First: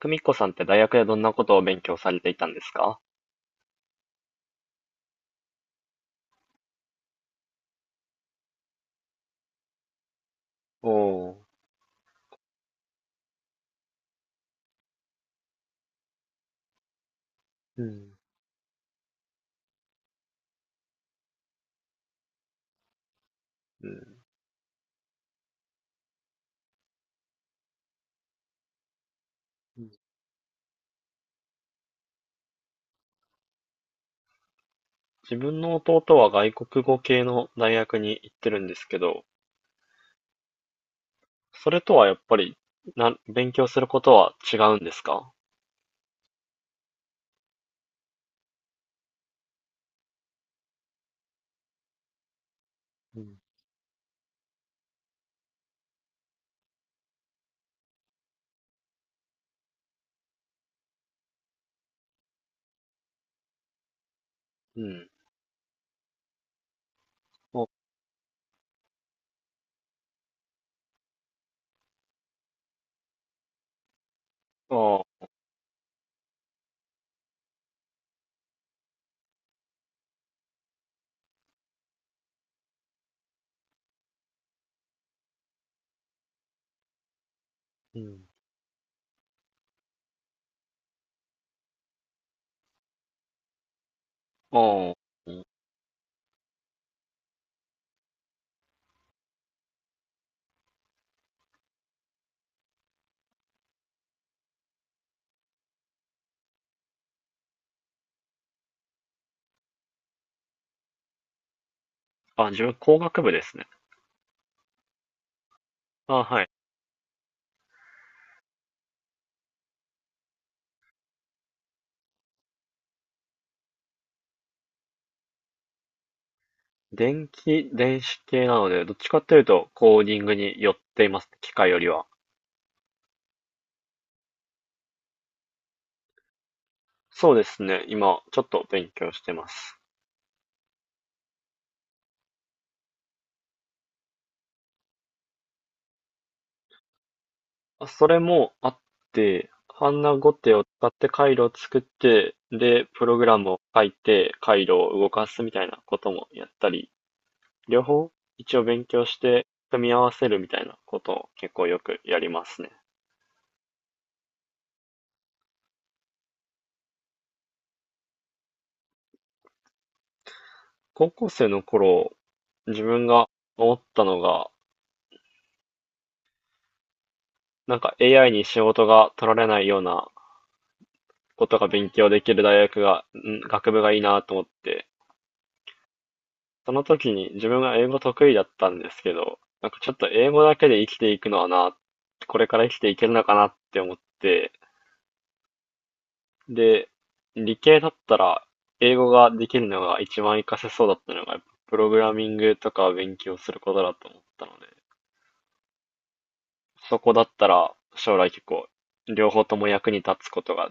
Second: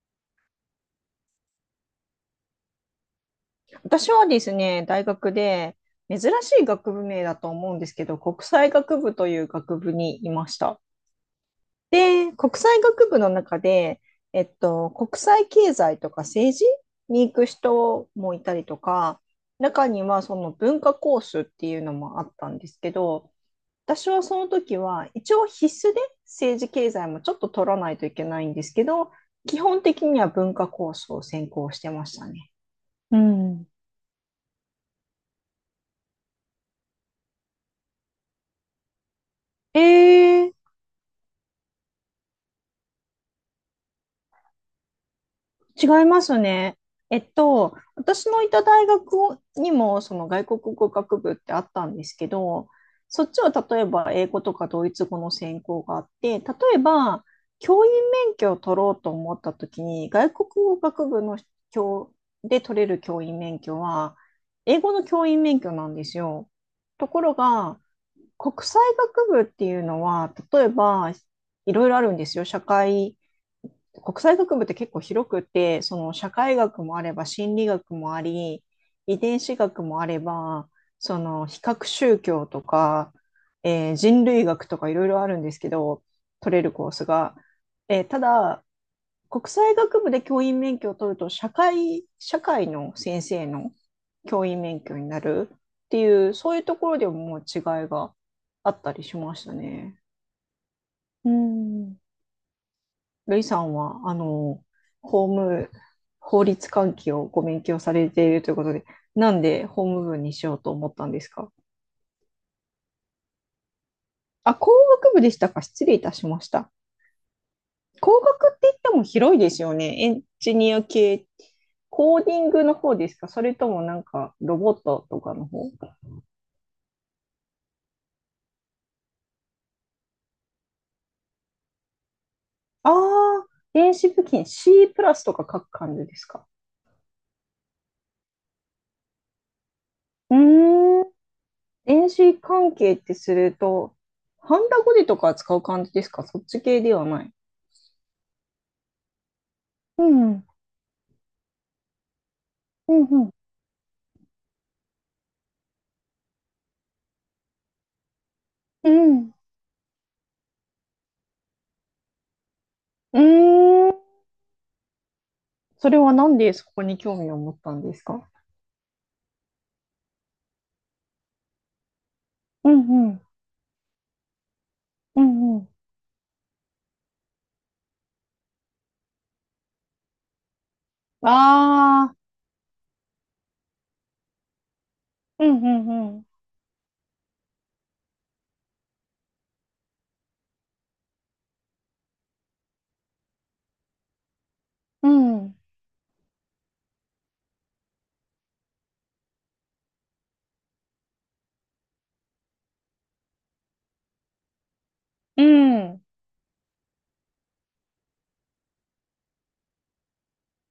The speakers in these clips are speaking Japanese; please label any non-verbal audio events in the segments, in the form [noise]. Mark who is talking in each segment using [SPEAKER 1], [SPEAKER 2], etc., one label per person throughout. [SPEAKER 1] 久美子さんって大学でどんなことを勉強されていたんですか？
[SPEAKER 2] 私はですね、大学で珍しい学部名だと思うんですけど、国際学部という学部にいました。
[SPEAKER 1] おー。
[SPEAKER 2] で、国際学部の中で、国際経済とか政治に行く
[SPEAKER 1] う
[SPEAKER 2] 人
[SPEAKER 1] ん、
[SPEAKER 2] もいたりとか、中にはその文化コースっていうのもあったんですけど、
[SPEAKER 1] う
[SPEAKER 2] 私
[SPEAKER 1] ん。
[SPEAKER 2] はその時は一応必須で政治経済もちょっと取らないといけないんですけど、基本的には文化コースを専攻してましたね。うん。
[SPEAKER 1] 自分の弟は外国語系の大学に行ってるんですけど、
[SPEAKER 2] えー
[SPEAKER 1] それとはやっぱり、勉強することは違うんですか？
[SPEAKER 2] 違いますね。私のいた大学にもその外国語学部ってあったんですけど、
[SPEAKER 1] う
[SPEAKER 2] そっ
[SPEAKER 1] ん。
[SPEAKER 2] ちは例えば英語とかドイツ語の専攻があって、例えば教員免許を取ろうと思った時に、外国語学部の教で取れる教員免許は、英
[SPEAKER 1] う
[SPEAKER 2] 語の
[SPEAKER 1] ん。
[SPEAKER 2] 教員免許なんですよ。ところ
[SPEAKER 1] お、
[SPEAKER 2] が、国際学部っていうのは、例えばいろいろあるんですよ。国際学部って結構
[SPEAKER 1] ああ、
[SPEAKER 2] 広くて、その社会学もあれば心理学もあり、遺伝子学もあれば、その比較宗教とか、人類学とかいろいろあるんですけど、取れるコースが。
[SPEAKER 1] う
[SPEAKER 2] た
[SPEAKER 1] ん。
[SPEAKER 2] だ、国際学部で教員免許を取ると、社会の先生の教員免
[SPEAKER 1] ああ、
[SPEAKER 2] 許にな
[SPEAKER 1] うん。
[SPEAKER 2] るっていう、そういうところでももう違いがあったりしましたね。うん。ルイさんは、法務、法律関係をご勉強されているということで、なんで法務部にしようと思ったんですか？
[SPEAKER 1] あ、自分工学部ですね。
[SPEAKER 2] あ、工学部でしたか？失礼いた
[SPEAKER 1] あ、
[SPEAKER 2] しま
[SPEAKER 1] はい。
[SPEAKER 2] した。工学って言っても広いですよね。エンジニア系、コーディングの方ですか？それともなんかロボットとかの方？
[SPEAKER 1] 電子系なので、どっちかっていうとコーディングに寄っています。機械よりは。
[SPEAKER 2] ああ、電子部品 C プラスとか書く感じですか？
[SPEAKER 1] そうですね。今、ちょっと勉強してます。
[SPEAKER 2] うーん、電子関係ってすると、ハンダゴテとか使う感じですか？そっち系ではない。
[SPEAKER 1] あ、それもあって、ハン
[SPEAKER 2] う
[SPEAKER 1] ナ
[SPEAKER 2] ん、
[SPEAKER 1] ゴ
[SPEAKER 2] うん、
[SPEAKER 1] テを使って回路を作って、で、
[SPEAKER 2] う
[SPEAKER 1] プログ
[SPEAKER 2] ん、
[SPEAKER 1] ラムを書いて、回路を動かすみたいなこともやったり、両方一応勉
[SPEAKER 2] う
[SPEAKER 1] 強し
[SPEAKER 2] ん、
[SPEAKER 1] て組み合わせるみたいなことを結構よくやりますね。
[SPEAKER 2] うーん。それはなんでそこに興味を持ったんですか？
[SPEAKER 1] 高校生の頃、
[SPEAKER 2] う
[SPEAKER 1] 自
[SPEAKER 2] ん、
[SPEAKER 1] 分
[SPEAKER 2] うん、
[SPEAKER 1] が思ったのが、
[SPEAKER 2] うん、うん。
[SPEAKER 1] なんか AI に仕事が取られないようなことが勉強
[SPEAKER 2] ああ、
[SPEAKER 1] できる大学が、学部がいいなと思って、
[SPEAKER 2] うん、うん、うん、
[SPEAKER 1] その時に自分が英語得意だったんですけど、なんかちょっと英語だけで生きていくのはな、これから生きていけるのかなって思って、
[SPEAKER 2] うん、
[SPEAKER 1] で、理系だったら英語ができるのが一番活かせそうだったのが、やっぱプログラミングとかを勉強することだと思ったので、
[SPEAKER 2] うん。
[SPEAKER 1] そこだったら将来結構両方とも役に立つことが、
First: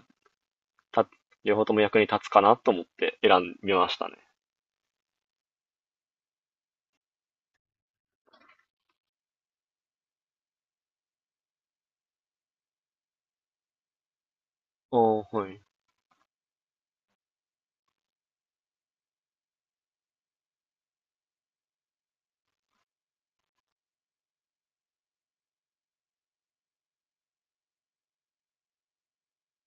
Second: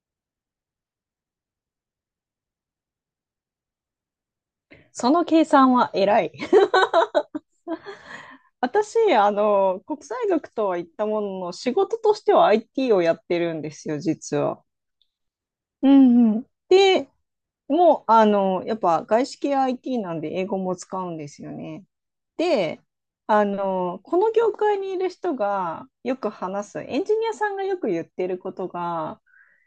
[SPEAKER 1] た、両方とも役に立つかなと思って選びましたね。
[SPEAKER 2] その計算は偉い。[laughs] 私、国際学とは言ったものの、仕事としては IT をやってるんですよ、実は。
[SPEAKER 1] ああ、はい。
[SPEAKER 2] うんうん。で、もう、やっぱ外資系 IT なんで英語も使うんですよね。で、この業界にいる人がよく話す、エンジニアさんがよく言ってることが、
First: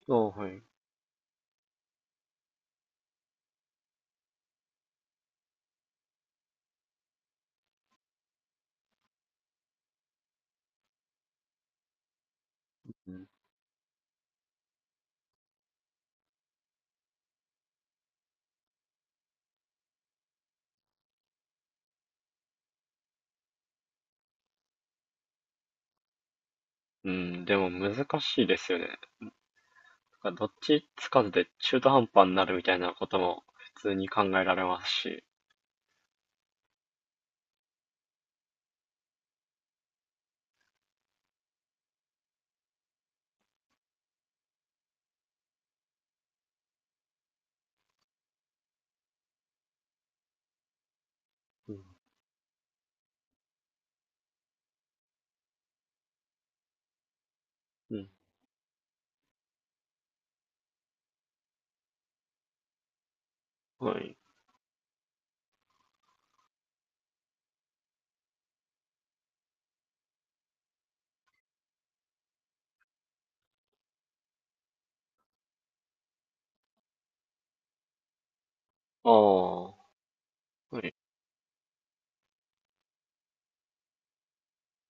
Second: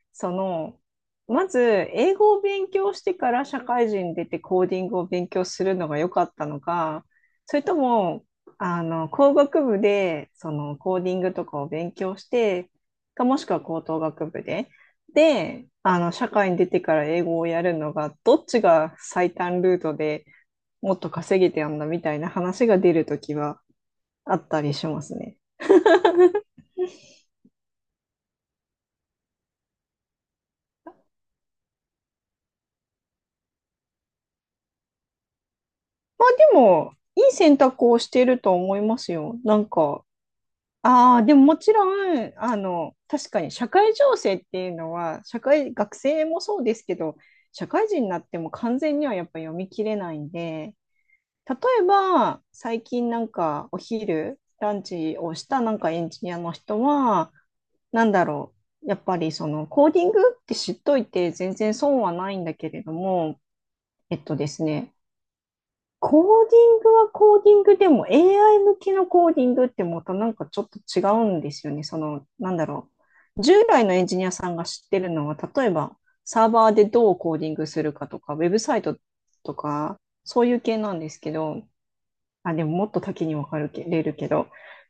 [SPEAKER 1] ああ、
[SPEAKER 2] そ
[SPEAKER 1] はい。
[SPEAKER 2] の、まず英語を勉強してから社会人出てコーディングを勉強するのが良かったのか、それとも、工学部でそのコーディングとかを勉強して、
[SPEAKER 1] う
[SPEAKER 2] か
[SPEAKER 1] ん、
[SPEAKER 2] もしくは高等学部で、で、社会に出てから英語をやるのが、どっちが最短ルートで、もっと稼げてやんだみたいな話が出るときはあったりしますね。
[SPEAKER 1] うん、でも難しいですよね。なんかどっちつかずで中途半端になるみたいなことも普通に考えられますし。
[SPEAKER 2] まあでも、いい選択をしていると思いますよ。なんか、ああ、でももちろん、確かに社会情勢っていうのは、学生もそうですけど、社会人になっても完全にはやっぱ読み切れないんで、例
[SPEAKER 1] うん。
[SPEAKER 2] えば、最近なんかランチをしたなんかエンジニアの人は、
[SPEAKER 1] う
[SPEAKER 2] な
[SPEAKER 1] ん。
[SPEAKER 2] んだろう。やっぱりそのコーディングって知っといて全然損はないんだけれども、
[SPEAKER 1] は
[SPEAKER 2] え
[SPEAKER 1] い。
[SPEAKER 2] っとですね、コーディングはコーディングでも AI 向きのコーディングってまたなんかちょっと違うんですよね。その、なんだろう。従来のエンジニアさんが知ってるのは、例えばサーバーでどうコーディングするかとか、ウェブサイト
[SPEAKER 1] あ
[SPEAKER 2] と
[SPEAKER 1] あ。
[SPEAKER 2] か、そういう系
[SPEAKER 1] は
[SPEAKER 2] な
[SPEAKER 1] い。
[SPEAKER 2] んですけど、あ、でももっと多岐に分かれるけど、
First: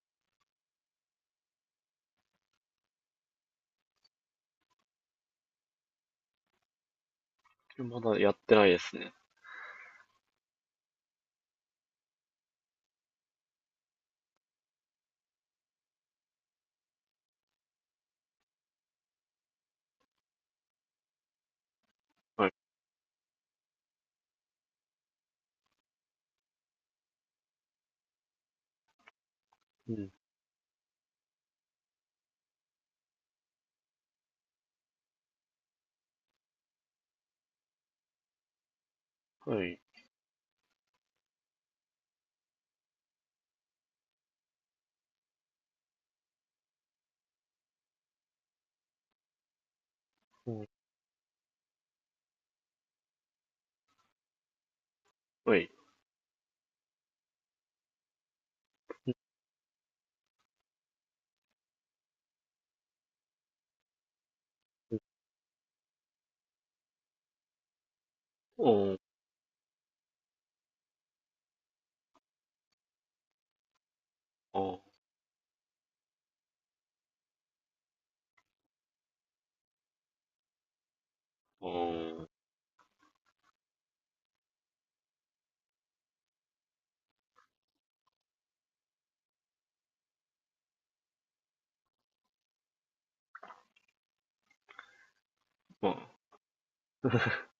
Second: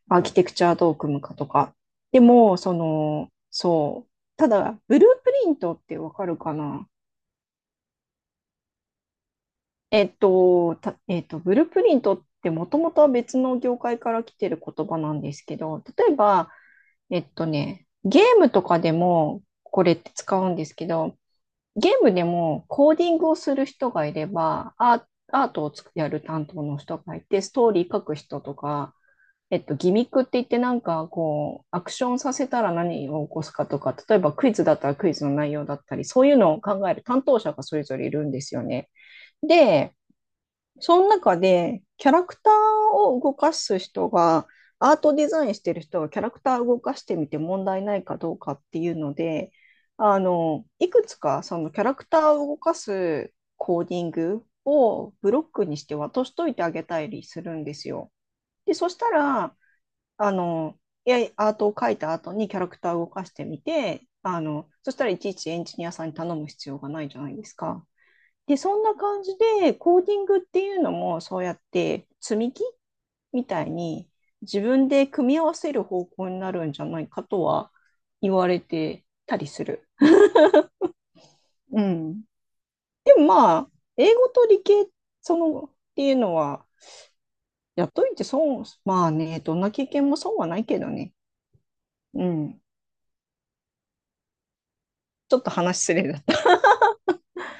[SPEAKER 2] アーキテクチャどう組むかとか。でも、その、そう。ただ、ブループリントって分かるかな？
[SPEAKER 1] まだやってないですね。
[SPEAKER 2] えっと、た、えっと、ブループリントってもともとは別の業界から来てる言葉なんですけど、例えば、ゲームとかでもこれって使うんですけど、ゲームで
[SPEAKER 1] はい。
[SPEAKER 2] もコーディングをする人がいれば、アートをつくやる担当の人がいて、ストーリー書く人とか、
[SPEAKER 1] う
[SPEAKER 2] ギミ
[SPEAKER 1] ん。
[SPEAKER 2] ックって言ってなんかこう、アクションさせたら何を起こすかとか、例えばクイズだったらクイズの内容だったり、そういうのを考える担当者がそれぞれいるんですよね。
[SPEAKER 1] はい。
[SPEAKER 2] で、その中でキャラクターを動かす人が、アートデザインしてる人がキャラクターを動かしてみて問題ないかどうかっていうので、
[SPEAKER 1] うん、
[SPEAKER 2] いくつかそのキャラクターを動かすコーディングをブロッ
[SPEAKER 1] は
[SPEAKER 2] ク
[SPEAKER 1] い。
[SPEAKER 2] にして渡しといてあげたりするんですよ。で、そしたら、あの、いや、アートを描いた後にキャラクターを動かしてみて、そしたらいちいちエンジニアさんに頼む必要がないじゃないですか。で、そん
[SPEAKER 1] お
[SPEAKER 2] な
[SPEAKER 1] ー。
[SPEAKER 2] 感じで、コーディングっていうのも、そうやって積み木みたいに自
[SPEAKER 1] おー。
[SPEAKER 2] 分で組み合わせる方向になるんじゃないかとは言われてたりする。
[SPEAKER 1] お
[SPEAKER 2] うん。
[SPEAKER 1] ー。
[SPEAKER 2] でもまあ、英語と理系、その、っていうのは、やっといて損、まあね、どんな経験も損はないけどね。うん。ちょっと話
[SPEAKER 1] ま
[SPEAKER 2] すれだ。
[SPEAKER 1] あ。[laughs]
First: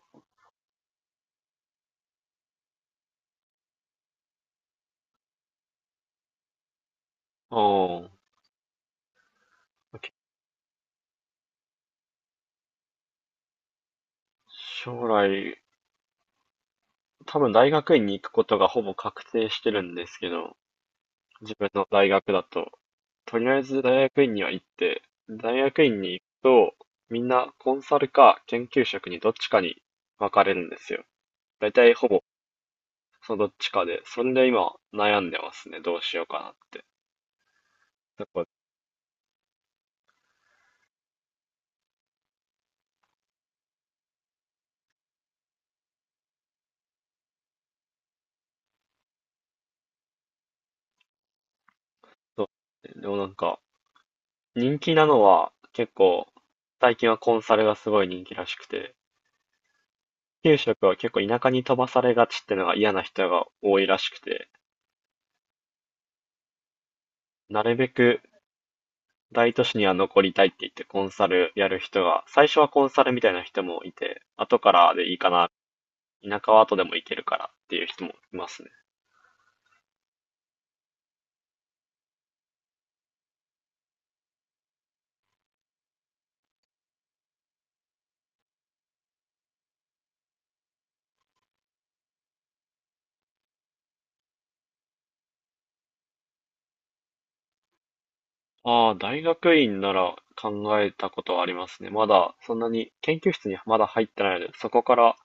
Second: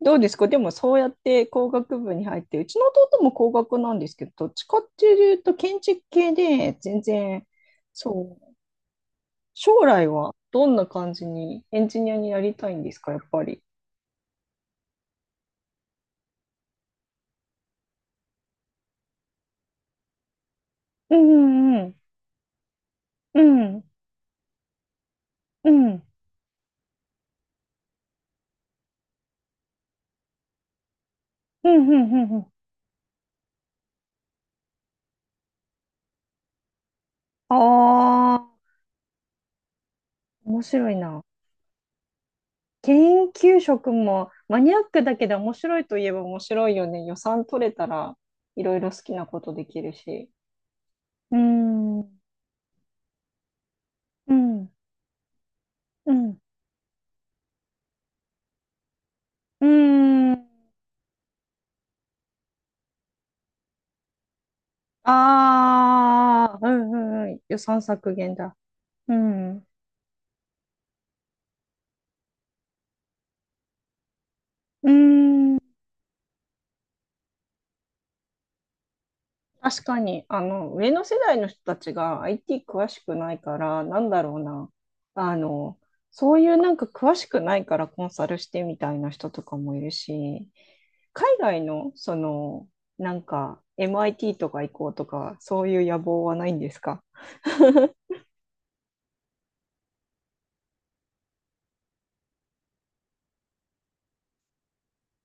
[SPEAKER 2] どうですか？でもそうやって工学部に入って、うちの弟も工学なんですけど、どっちかっていうと建築系で全然、
[SPEAKER 1] おー。
[SPEAKER 2] そう、将来はどんな感じにエンジニアになりたいんですか、やっぱり。
[SPEAKER 1] 将来、多分大学院に行くことがほぼ確定してるんですけど、
[SPEAKER 2] うん
[SPEAKER 1] 自分
[SPEAKER 2] うん
[SPEAKER 1] の
[SPEAKER 2] うん。
[SPEAKER 1] 大学だと。と
[SPEAKER 2] う
[SPEAKER 1] りあえず
[SPEAKER 2] ん
[SPEAKER 1] 大学院には行って、大
[SPEAKER 2] う
[SPEAKER 1] 学院
[SPEAKER 2] ん。
[SPEAKER 1] に行くと、みんなコンサルか研究職にどっちかに分かれるんですよ。だ
[SPEAKER 2] う
[SPEAKER 1] いた
[SPEAKER 2] ん
[SPEAKER 1] い
[SPEAKER 2] う
[SPEAKER 1] ほ
[SPEAKER 2] ん
[SPEAKER 1] ぼ
[SPEAKER 2] うんうん。
[SPEAKER 1] そのどっちかで、それで今悩んでますね。どうしようかなって。
[SPEAKER 2] あ
[SPEAKER 1] だから
[SPEAKER 2] あ、面白いな。研究職もマニアックだけど面白いといえば面白いよね。予算取れたらいろいろ好きなことできるし。うん。う
[SPEAKER 1] そでもなんか、
[SPEAKER 2] ん。
[SPEAKER 1] 人気なのは結
[SPEAKER 2] う
[SPEAKER 1] 構、
[SPEAKER 2] ん。
[SPEAKER 1] 最近はコンサルがすごい人気らしくて、
[SPEAKER 2] うーん。
[SPEAKER 1] 研究職は結構田舎に飛ばされがちってのが嫌な人が多いらしくて、
[SPEAKER 2] ああ、うんうんうん。予
[SPEAKER 1] なる
[SPEAKER 2] 算
[SPEAKER 1] べ
[SPEAKER 2] 削
[SPEAKER 1] く
[SPEAKER 2] 減だ。う
[SPEAKER 1] 大
[SPEAKER 2] ん。
[SPEAKER 1] 都
[SPEAKER 2] う
[SPEAKER 1] 市には残りたいって言ってコンサルやる人が、最初はコンサルみたいな人もいて、後か
[SPEAKER 2] ー
[SPEAKER 1] らでいいかな、
[SPEAKER 2] ん。
[SPEAKER 1] 田舎は後でも行けるからっていう人もいますね。
[SPEAKER 2] 確かに、上の世代の人たちが IT 詳しくないから、なんだろうな。あの、そういうなんか詳しくないからコンサルしてみたいな人とかもいるし、海外の、その、なんか MIT とか行こうとか、そういう野望はないんですか？
[SPEAKER 1] ああ、大学院なら考えたことはありますね。まだそんなに研究室にまだ入ってないので、そこから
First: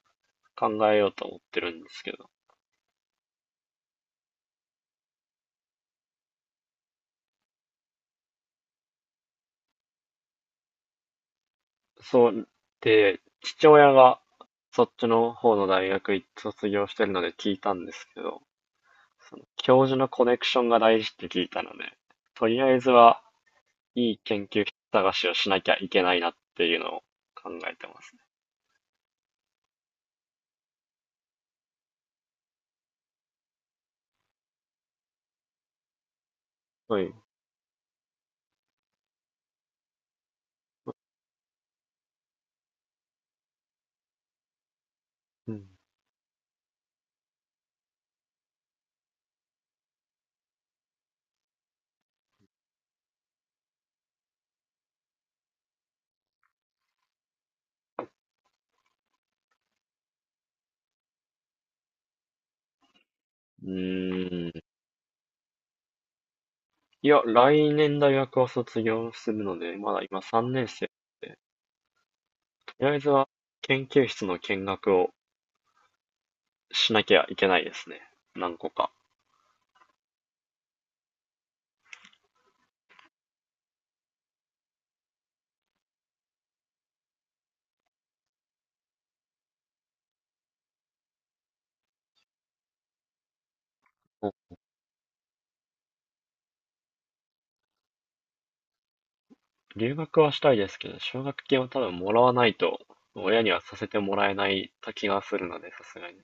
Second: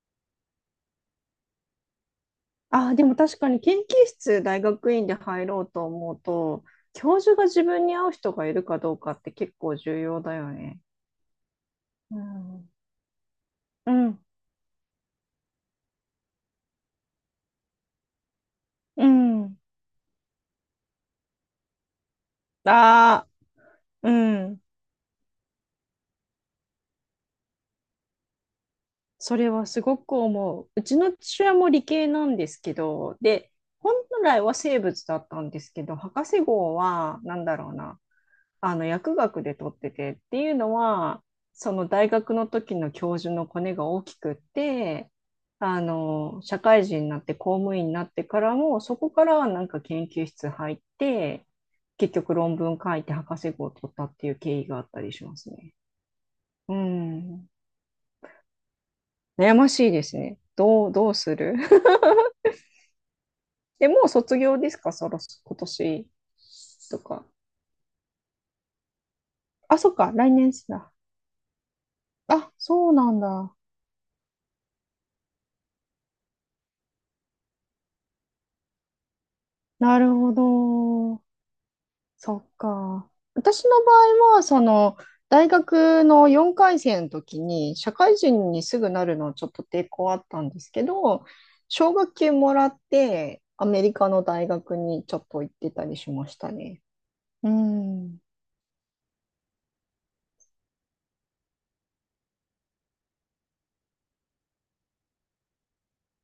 [SPEAKER 1] 考えようと思ってるんですけど。
[SPEAKER 2] あ、でも確かに研究室大学院で入ろうと思うと、教授が自分に合う人がいるかどうかって結構重要だよね。う
[SPEAKER 1] そう、
[SPEAKER 2] ん。
[SPEAKER 1] で、父
[SPEAKER 2] う
[SPEAKER 1] 親
[SPEAKER 2] ん、
[SPEAKER 1] がそっちの方の大学卒業してるので聞いたんですけど、
[SPEAKER 2] う
[SPEAKER 1] その
[SPEAKER 2] ん。
[SPEAKER 1] 教授のコネクションが大事って聞いたので、とりあえずは
[SPEAKER 2] ああ、う
[SPEAKER 1] いい研
[SPEAKER 2] ん。
[SPEAKER 1] 究室探しをしなきゃいけないなっていうのを考えてますね。
[SPEAKER 2] それはすごく思う。うちの父親も理系なんですけど、で、本来は生物だったんですけど、博士号
[SPEAKER 1] はい。
[SPEAKER 2] は、なんだろうな。あの薬学で取っててっていうのはその大学の時の教授のコネが大きくって、
[SPEAKER 1] うん。
[SPEAKER 2] あの社会人になって公務員になってからもそこからなんか研究室入って結局論文書いて博士号を取ったっていう経緯があったりしますね。うん。悩ましいですね。どうする？
[SPEAKER 1] う
[SPEAKER 2] [laughs] え、もう卒
[SPEAKER 1] ー
[SPEAKER 2] 業
[SPEAKER 1] ん。
[SPEAKER 2] ですか？そろそ、今年と
[SPEAKER 1] いや、
[SPEAKER 2] か。
[SPEAKER 1] 来年大学を卒業するので、
[SPEAKER 2] あ、そ
[SPEAKER 1] ま
[SPEAKER 2] っ
[SPEAKER 1] だ
[SPEAKER 2] か、
[SPEAKER 1] 今
[SPEAKER 2] 来年
[SPEAKER 1] 3
[SPEAKER 2] っ
[SPEAKER 1] 年
[SPEAKER 2] す
[SPEAKER 1] 生
[SPEAKER 2] な。
[SPEAKER 1] で、
[SPEAKER 2] あ、
[SPEAKER 1] とり
[SPEAKER 2] そう
[SPEAKER 1] あえず
[SPEAKER 2] なん
[SPEAKER 1] は
[SPEAKER 2] だ。
[SPEAKER 1] 研究室の見学をしなきゃいけないですね。何個か。
[SPEAKER 2] なるほど。そっか。私の場合は、その、大学の4回生の時に、社会人にすぐなるのはちょっと抵抗あったんですけど、奨学金もらって、アメリカの
[SPEAKER 1] お、
[SPEAKER 2] 大学にちょっと行ってたりしましたね。うん。
[SPEAKER 1] 留学はしたいですけど、奨学金を多分もらわないと、親にはさせてもらえない気がするので、さすがに。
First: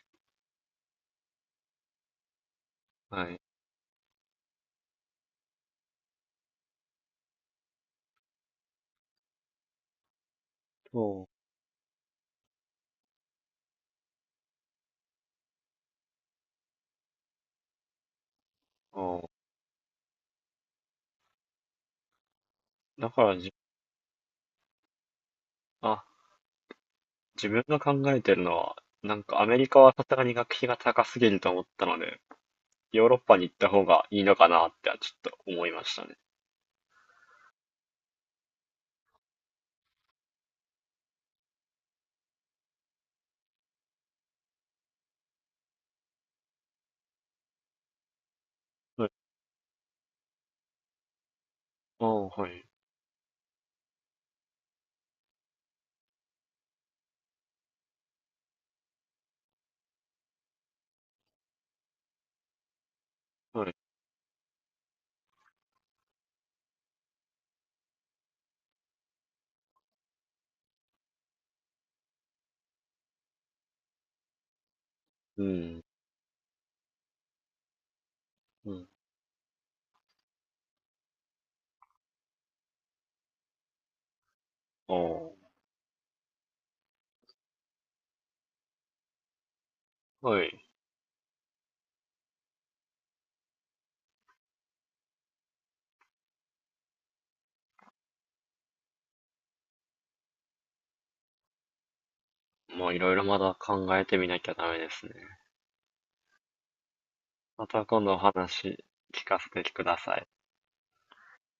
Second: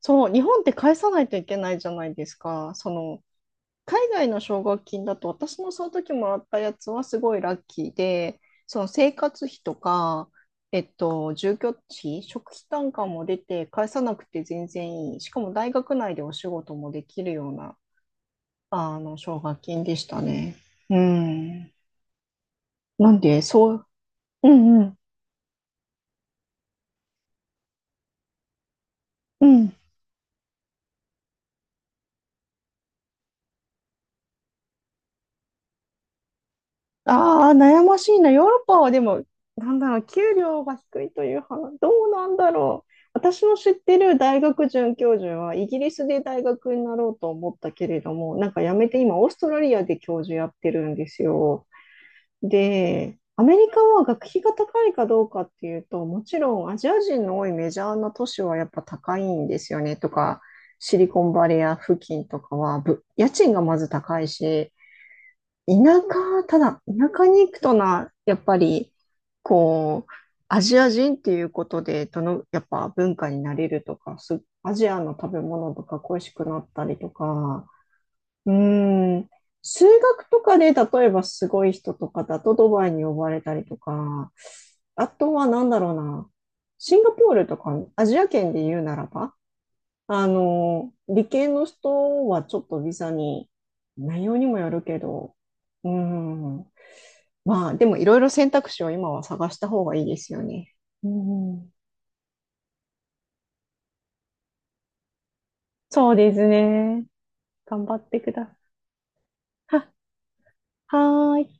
[SPEAKER 2] そう、日本って返さないといけないじゃないですか。その、
[SPEAKER 1] はい。
[SPEAKER 2] 海外の奨学金だと私のその時もらったやつはすごいラッキーで、その生活費とか、
[SPEAKER 1] そ
[SPEAKER 2] 住居費、食費単価も出て返さなくて全然いい。しかも大学内でお仕事もできるような、
[SPEAKER 1] う。あー、
[SPEAKER 2] 奨学金でしたね。うん。
[SPEAKER 1] だ
[SPEAKER 2] なん
[SPEAKER 1] から
[SPEAKER 2] で、
[SPEAKER 1] じ、
[SPEAKER 2] そう、うんうん。
[SPEAKER 1] あ、自分が考えてるのは、なんかア
[SPEAKER 2] う
[SPEAKER 1] メリ
[SPEAKER 2] ん。
[SPEAKER 1] カはさすがに学費が高すぎると思ったので、ヨーロッパに行った方がいいのかなってはちょっと思いましたね。
[SPEAKER 2] ああ、悩ましいな。ヨーロッパはでも、なんだろう、給料が低いという話、どうなんだろう。私の知ってる大学准教授は、イギリスで大学になろうと思ったけれども、なんかやめて
[SPEAKER 1] はい。
[SPEAKER 2] 今、オーストラリアで教授やってるんですよ。
[SPEAKER 1] ああ、はい。
[SPEAKER 2] で、アメリカは学費が高いかどうかっていうと、もちろんアジア人の多いメジャーな都市はやっぱ高いんですよね、とか、シリコンバレー付近とかは、家賃が
[SPEAKER 1] はい。
[SPEAKER 2] まず高いし、田ただ、田舎に行くとな、やっぱり、こう、アジア人っていうことで、やっぱ文化になれるとか、アジアの食べ
[SPEAKER 1] う
[SPEAKER 2] 物
[SPEAKER 1] ん。
[SPEAKER 2] とか恋しくなったりとか、う
[SPEAKER 1] うん。
[SPEAKER 2] ーん、数学とかで、例えばすごい人とかだとドバイに呼ばれたりとか、
[SPEAKER 1] あ
[SPEAKER 2] あとはなんだろうな、シンガポールとか、アジア圏で言うならば、
[SPEAKER 1] あ、はい。
[SPEAKER 2] 理系の人はちょっとビザに、内容にもよるけど、うん。まあ、でもいろいろ選択肢を今は探した方がいいですよね。うん。
[SPEAKER 1] まあいろいろまだ考えてみなきゃダメですね。
[SPEAKER 2] そうですね。
[SPEAKER 1] ま
[SPEAKER 2] 頑
[SPEAKER 1] た
[SPEAKER 2] 張
[SPEAKER 1] 今
[SPEAKER 2] っ
[SPEAKER 1] 度お
[SPEAKER 2] てくだ
[SPEAKER 1] 話聞かせて
[SPEAKER 2] さ
[SPEAKER 1] く
[SPEAKER 2] い。[laughs]
[SPEAKER 1] ださい。
[SPEAKER 2] は、はーい。